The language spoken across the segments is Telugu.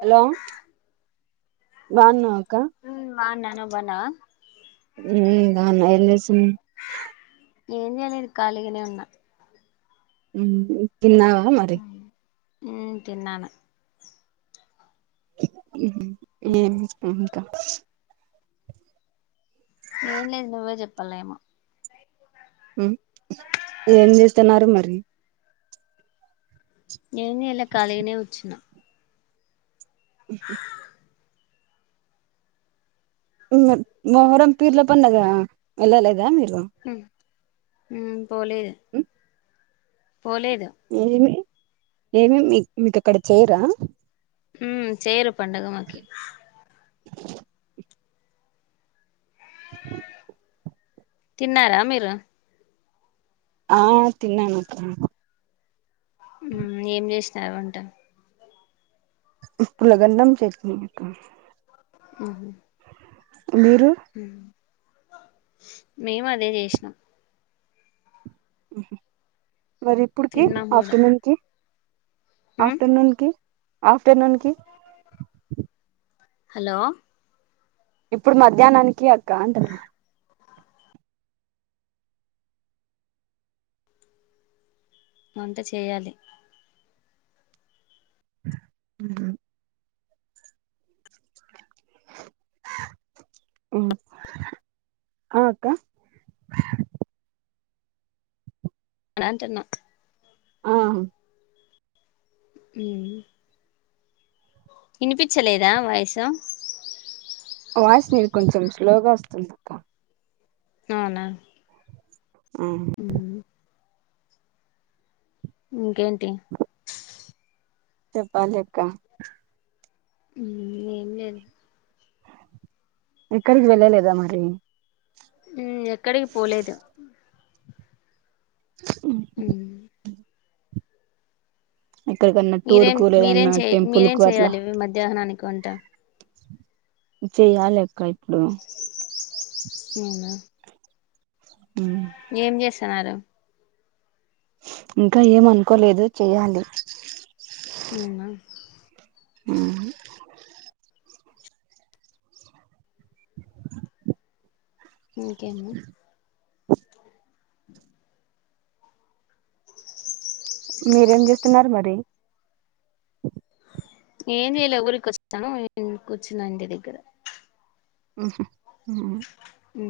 హలో బన్నావ అక్క ఉమ్ బాగున్నా నువ్వు బాగున్నావా ఉమ్ బాగున ఏం చేస్తునావ్ ఏం చేయలేదు ఖాళీగానే ఉన్నా ఉమ్ తిన్నావా మరి ఆ తిన్నను ఉమ్ ఇంకా [inaudible] ఏం లేదు నువ్వే చెప్పాల ఏమో ఏం చేస్తన్నారు మరి ఏం చేయాలే కాలిగనే కూర్చునా మొహరం పీర్ల పండుగ వెళ్ళలేదా మీరు. పోలేదు పోలేదు ఎమీ మీకు అక్కడ చేయరా? మ్ చేయరు పండగ మాకి [inaudible] తిన్నారా మీరు? ఆ తిన్నాను అక్కా ఏం చేసినావు వంట. పులగన్నం చెట్ని మ్ హు మీరు మేము అదే చేసినాం. మరి ఇప్పుడుకి తిన్నాం కూడా ఆఫ్టర్నూన్కి ఉమ్ ఆఫ్టర్నూన్ కి ఆఫ్టర్నూన్ కి హలో ఇప్పుడు మధ్యాహ్నానికి అక్క అంట వంట చేయాలి హ్మ్ [inaudible] ఆ అక్కా ఏడంటన్నా ఆహు మ్ వినిపించలేదా మహేశ్ వాయిస్ మీది కొంచెం స్లోగా వస్తుంది. అవునా ఆ ఉమ్ ఇంకేంటి చెప్పాలక్క ఏంలేదు. ఎక్కడికి వెళ్ళలేదా మరి ఎక్కడికి పోలేదు. [inaudible] మ్ ఎక్కడికన్నా టూర్ కు లేదన్నా టెంపుల్ మీరేం కు అట్లా చేయ్యాలి మధ్యాహ్నానికి వంట. చెయ్యలక్కా ఇప్పుడు అవునా ఏం చేస్తున్నారు? ఇంకా ఏమనుకోలేదు చేయాలి. అవునా మ్ ఇంకేమ్మ మీరేం చేస్తున్నారు మరి. ఏం చేయలే ఊరికి వస్తాను కూర్చున్నా ఇంటి దగ్గర మ్ మ్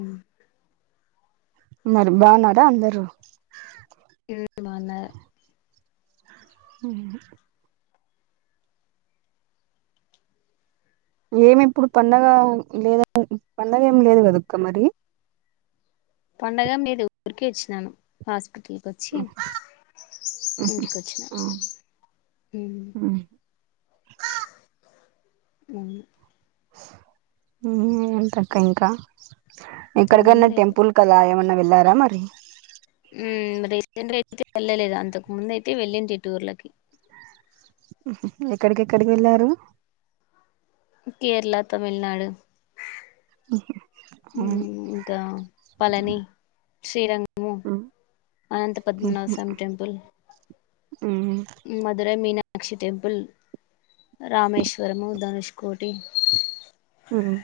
మరి బావున్నరా అందరు మ్ బావున్నా మ్మ్ ఏమి ఇప్పుడు పండగ లేద పండగ ఏమి లేదు కదక్క మరి పండగ ఏం లేదు ఊరికే ఇచ్చినాను పాస్ ఇట్లికి వచ్చి ఇంటికి వచ్చిన మ్ ఆ మమ్మి ఉమ్ ఎంటక్క ఇంకా ఏం ఎక్కడికన్న లేదు టెంపుల్ కల ఏమన్న వెళ్ళార మరి ఉమ్ రీసెంట్గా అయితే వెళ్ళలేదు అంతకు ముందు అయితే వెళ్ళింటి టూర్లకి మ్ హు ఎక్కడికెక్కడికి వెళ్ళారు కేరళ తమిళనాడు ఇంకా పళని శ్రీరంగ మ్ అనంతపద్మనాభస్వామి టెంపుల్ మధురై మీనాక్షి టెంపుల్ రామేశ్వరము ధనుష్కోటి మ్మ్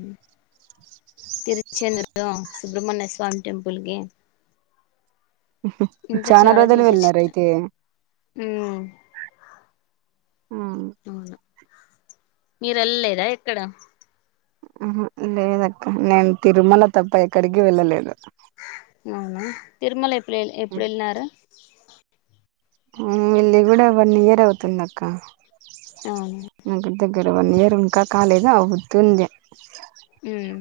మ్ తిరుచెందూర్లో సుబ్రహమణ్య స్వామి టెంపుల్కి చానా రోజులు చూసి వెళ్ళినరు వచ్చిన అయితే ఉమ్ ఆ అవును మీరు ఎళ్ళలేదా ఎక్కడ మ్ హు లేదక్క నేను తిరుమల తప్ప ఎక్కడికి వెళ్ళలేదు అవునా తిరుమల ఎప్పుడు ఎప్పుడు వెళ్ళినారు ఆ వెళ్ళి కూడా వన్ ఇయర్ అవుతుంది అక్క అవును దగ్ గ్గర వన్ ఇయర్ ఇంకా కాలేదు అవుతుంది ఉమ్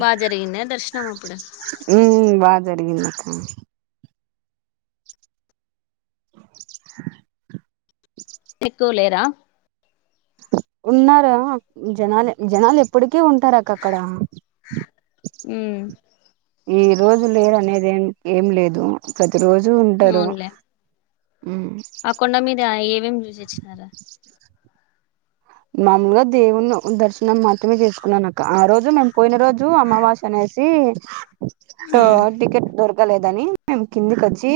బా జరిగింద దర్శనం అప్పుడు జరిగిందక్క చ్చు కు ఎక్కువ లేరా ఉన్నారా జనాలు జనాలు ఎప్పుడుకి ఉంటారు అక్క అక్కడ ఉమ్ ఈ రోజు లేరు అనేది ఏం ఏం లేదు ప్రతి రోజు ఉంటారు అకొండ మీద ఏవేమి చూసొచ్చినారు చ్ మాముూలుగా దేవుని దర్శనం మాత్రమే చేసుకున్నాను అక్క ఆ రోజు మేము పోయిన రోజు అమావాస్య అనే సి టో ఉమ్ టికెట్ దొరుక్ కలేదని మేము కిందికి వచ్చి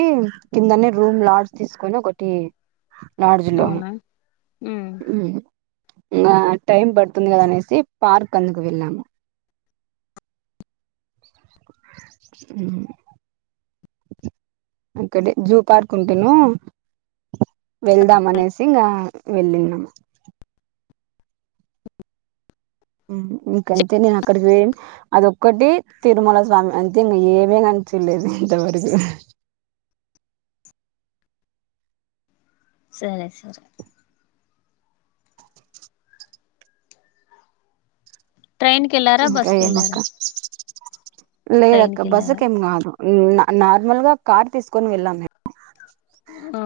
కిందనే రూమ్ లాడ్జ్ తీసుకొని ఒకటి లాడ్జ్ లో అవునా ఉమ్ మ్ ఇంగ టైం పడుతుంది కదా అనేసి పార్క్ అందుకు వెళ్ళాము మ్ అక్కడే జూ పార్క్ ఉంటేను వెళ్దాం అనేసి ఇంకా వెళ్లినాం ఇంకంతే నేను అక్కడికి పోయి అదొక్కటి తిరుమల స్వామి అంతే ఇంకా ఏమే గని చూడలేదు ఇంతవరకు సరే సరే ట్రైన్ కి వెళ్ళారా ఇంకా బస్ కి ఏ వెళ్ళారా మక్క ట్రైన్ కి లేదక్క వెళ్ళారా బస్సుకెం కాదు నార్మల్ గా కార్ తీసుకొని వెళ్లాం మేము ఆ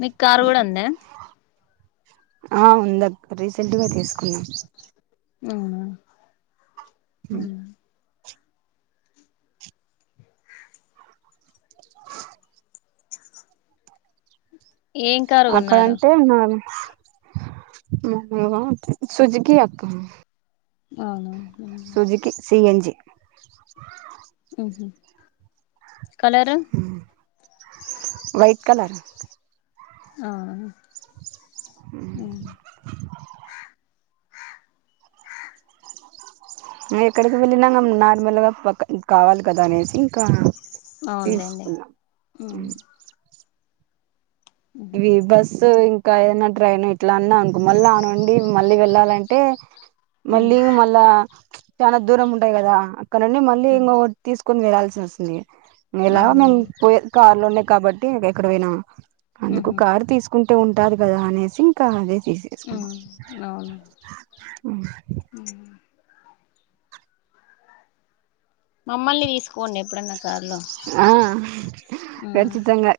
మీకు కారు కూడా ఉందా ఆ ఉంది అక్క రీసెంట్ గా తీసుకున్నాం అవునా ఉ ఏం కారు కొన్నారు అక్కడంటే న సుజుకి అక్క అవునా సుజికి సిఎన్ జి ఉహు కలరు వైట్ కలర్ ఆ ఎక్కడికి వెళ్ళినా నార్మల్ గా పక్క కావాలి కదా అనేసి ఇంకా అవునులేండి తీసుకున్నా ఉమ్. ఉహు. ఇవి బస్సు ఇం ఇంకా ఏదన్నా ట్రైన్ ఇట్లా అన్నా అనుకో మళ్ళీ ఆ నుండి మళ్ళీ వెళ్ళాలంటే మళ్ళీ ఉమ్. ఇంగ మళ్ళా చాన దూరం ఉంటాయి కదా అక్కడ నుండి మళ్ళీ ఉమ్. ఇంకొకటి తీసుకు కొని వేలాల్సి వస్తుంది ఎలాగా మేము అవునులేండి పోయే ది కార్ లోనే కాబట్టి ఎక్కడ పోయినా అందుకు ఉహు కారు తీసుకుంటే ఉంటాది కదా అనేసి ఇంకా అదే తీసేసుకున్నాం ఉమ్. అవును మమ్మల్ని తీసుకోపోండి ఎప్పుడన్నా కార్లో ఆ ఖచ్చితంగా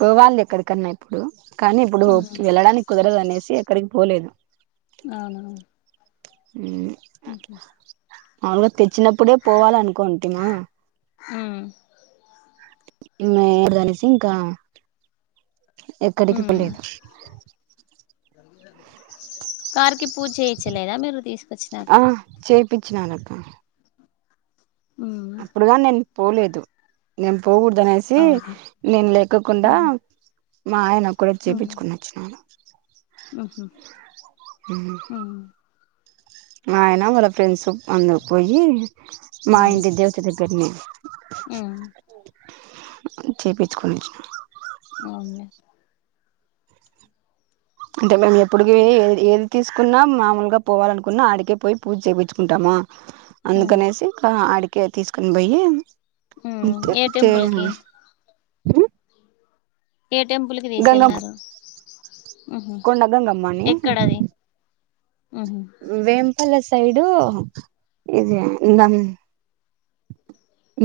పోవాలి ఎక్కడికన్నా ఇప్పుడు కానీ ఇప్పుడు ఉమ్. వెళ్ళడానికి కుదరదు అనేసి ఎక్కడికి పోలేదు అవునా హ మామూలు గా తెచ్చినప్పుడే పోవాలి అనుకుంటిమా ఉమ్. ఇమేయకూడదు అనేసి ఇంకా ఎక్కడికి పోలేదు కార్ కి పూజ చేయిచ్చలేదా మీరు తీసుకొచ్చినాక పిచ్చినానుఅక్క ఉమ్ అప్పుడు గానీ నేను పోలేదు నేను పోకూడదు అనేసి అవును నేను లేక కుండా ఉహు మా ఆయన కూడా చేపించుకుని వచ్చినాను అహ్ అ మా ఆయన వాళ్లా ఫ్రెండ్స్ అందుకు పోయి మా అవును ఇంటి దేవత దగ్గరనే ఉమ్ చేపించుకుని అవునులే అంటే మేము ఇప్పుడికి ఏది తీసుకున్నా మామూలుగా పోవాలనుకున్నా ఆడికే పోయి పూజ చేపించుకుంటామ ఉమ్ అందుకనేసి ఆడికె తీసుకొని పోయి ఉమ్ అంతే ఏ తే టెంపుల్కి హ్మ్ ఏ టెంపుల్కి తీసుకెళ్ళినారు ఊహ్మ్ కొండ గంగమ్మ అని ఎక్కడది ఆహ వాళ్ళ సైడు ఇదే నమ్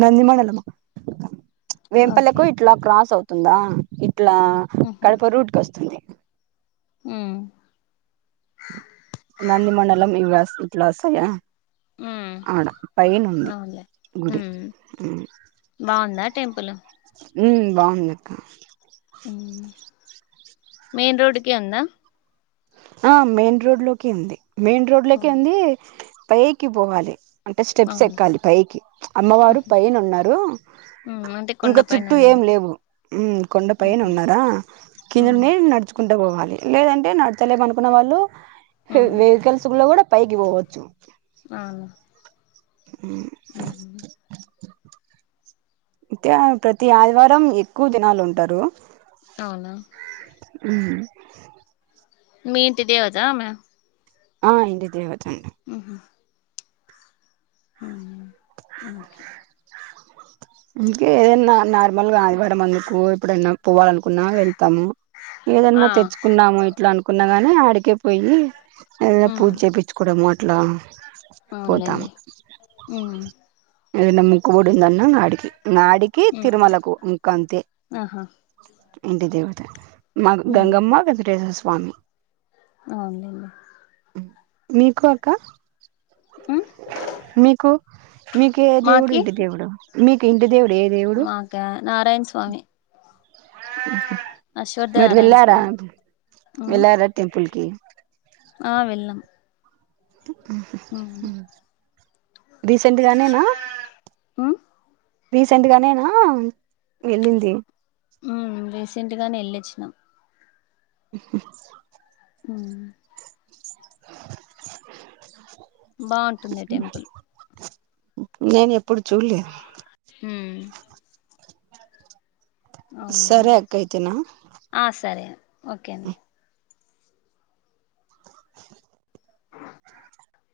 నంది మధనం ఓకే వేంపల్లకు ఇట్లా క్రాస్ అవుతుందా ఇట్లా కడప రూట్కీ వస్తుంది హ్మ్ నంది మండలం ఇవష్ ఇంట్లోస్తాయా ఉమ్ ఆడ పైనుంది అవునులే గుడి ఉమ్ ఆ బాగుందా టెంపుల్ ఉ బాగుంది అక్క మెయిన్ రోడ్కి ఉంద ఆ మెయిన్ రోడ్ లోకి ఉంది మెయిన్ రోడ్ లోకి ఉమ్ ఉంది పైకి పోవాలి అంటే స్టెప్స్ అవును ఎక్కాలి పైకి అమ్మవారు పైన ఉన్నారు ఉమ్ అంటే కొండ ఇంకా పైన చుట్టూ ఏం ఉన్నదా లేవు హ్మ్ కొండపైనే ఉన్నారా ఉమ్ కిందనే నడుచుకుంటే పోవాలి లేదంటే నడచలేమ అనుకున్న వాళ్ళు ఉమ్ వెహికల్స్ ఉన్న కూడా పైకి పోవచ్చు అవున అ అ తే ప్రతి ఆదివారం ఎక్కువ జనాలు ఉంటారు అవునా ఉమ్, మీ ఇంటి దేవత ఆమె ఆ ఇంటిదేవతే ఆహా అవునా అ ఓకే అందుకే ఏదైనా నార్మల్గా ఆదివారం అనుకో ఇప్పుడన్నా పోవాలనుకున్నా వెళ్తాము ఆ ఏదన్నా తెచ్చుకున్నాము ఇట్లా అనుకున్నా గాని ఆడికే పోయి ఏదైనా ఉమ్ పూజ చేపించుకోవడం అట్లా పోతాము అవునులేండి ఉమ్ ఏదన్నా మొక్కుబడి ఉంద అన్నా ఆడికి నాడికి ఉమ్ తిరుమలకు ఇంకా అంతే ఆహా ఉంది దేవత మ ఉమ్ గంగమ్మ వెంకటేశ్వర స్వామి అవునులేండి మీకు అక్క ఉమ్ మీకు మీకే దేవుడు మాకి ఇంటి దేవుడు మీకు ఇంటి దేవుడు ఏ దేవుడు మాకా నారాయణ స్వామి అశ్వద్ధ మరి నారాయణ వెళ్ళారా స్వామి ఉమ్ వెళ్ళారా టెంపుల్కి ఆ వెళ్ళాం ఊహ్మ్ ఉమ్ హ్మ్ రీసెంట్గానేనా ఉమ్ రీసెంట్ గానేనా వెళ్ళింది ఊ రీసెంట్ గానే వెళ్ళొచ్చినాం ఉ హు ఉ బాగుంటుంది టెంపుల్ నేను ఎప్పుడు చూలే ఉ సరే అవున్లేండి అక్క అయితేనా ఆ సరే ఓకే అండి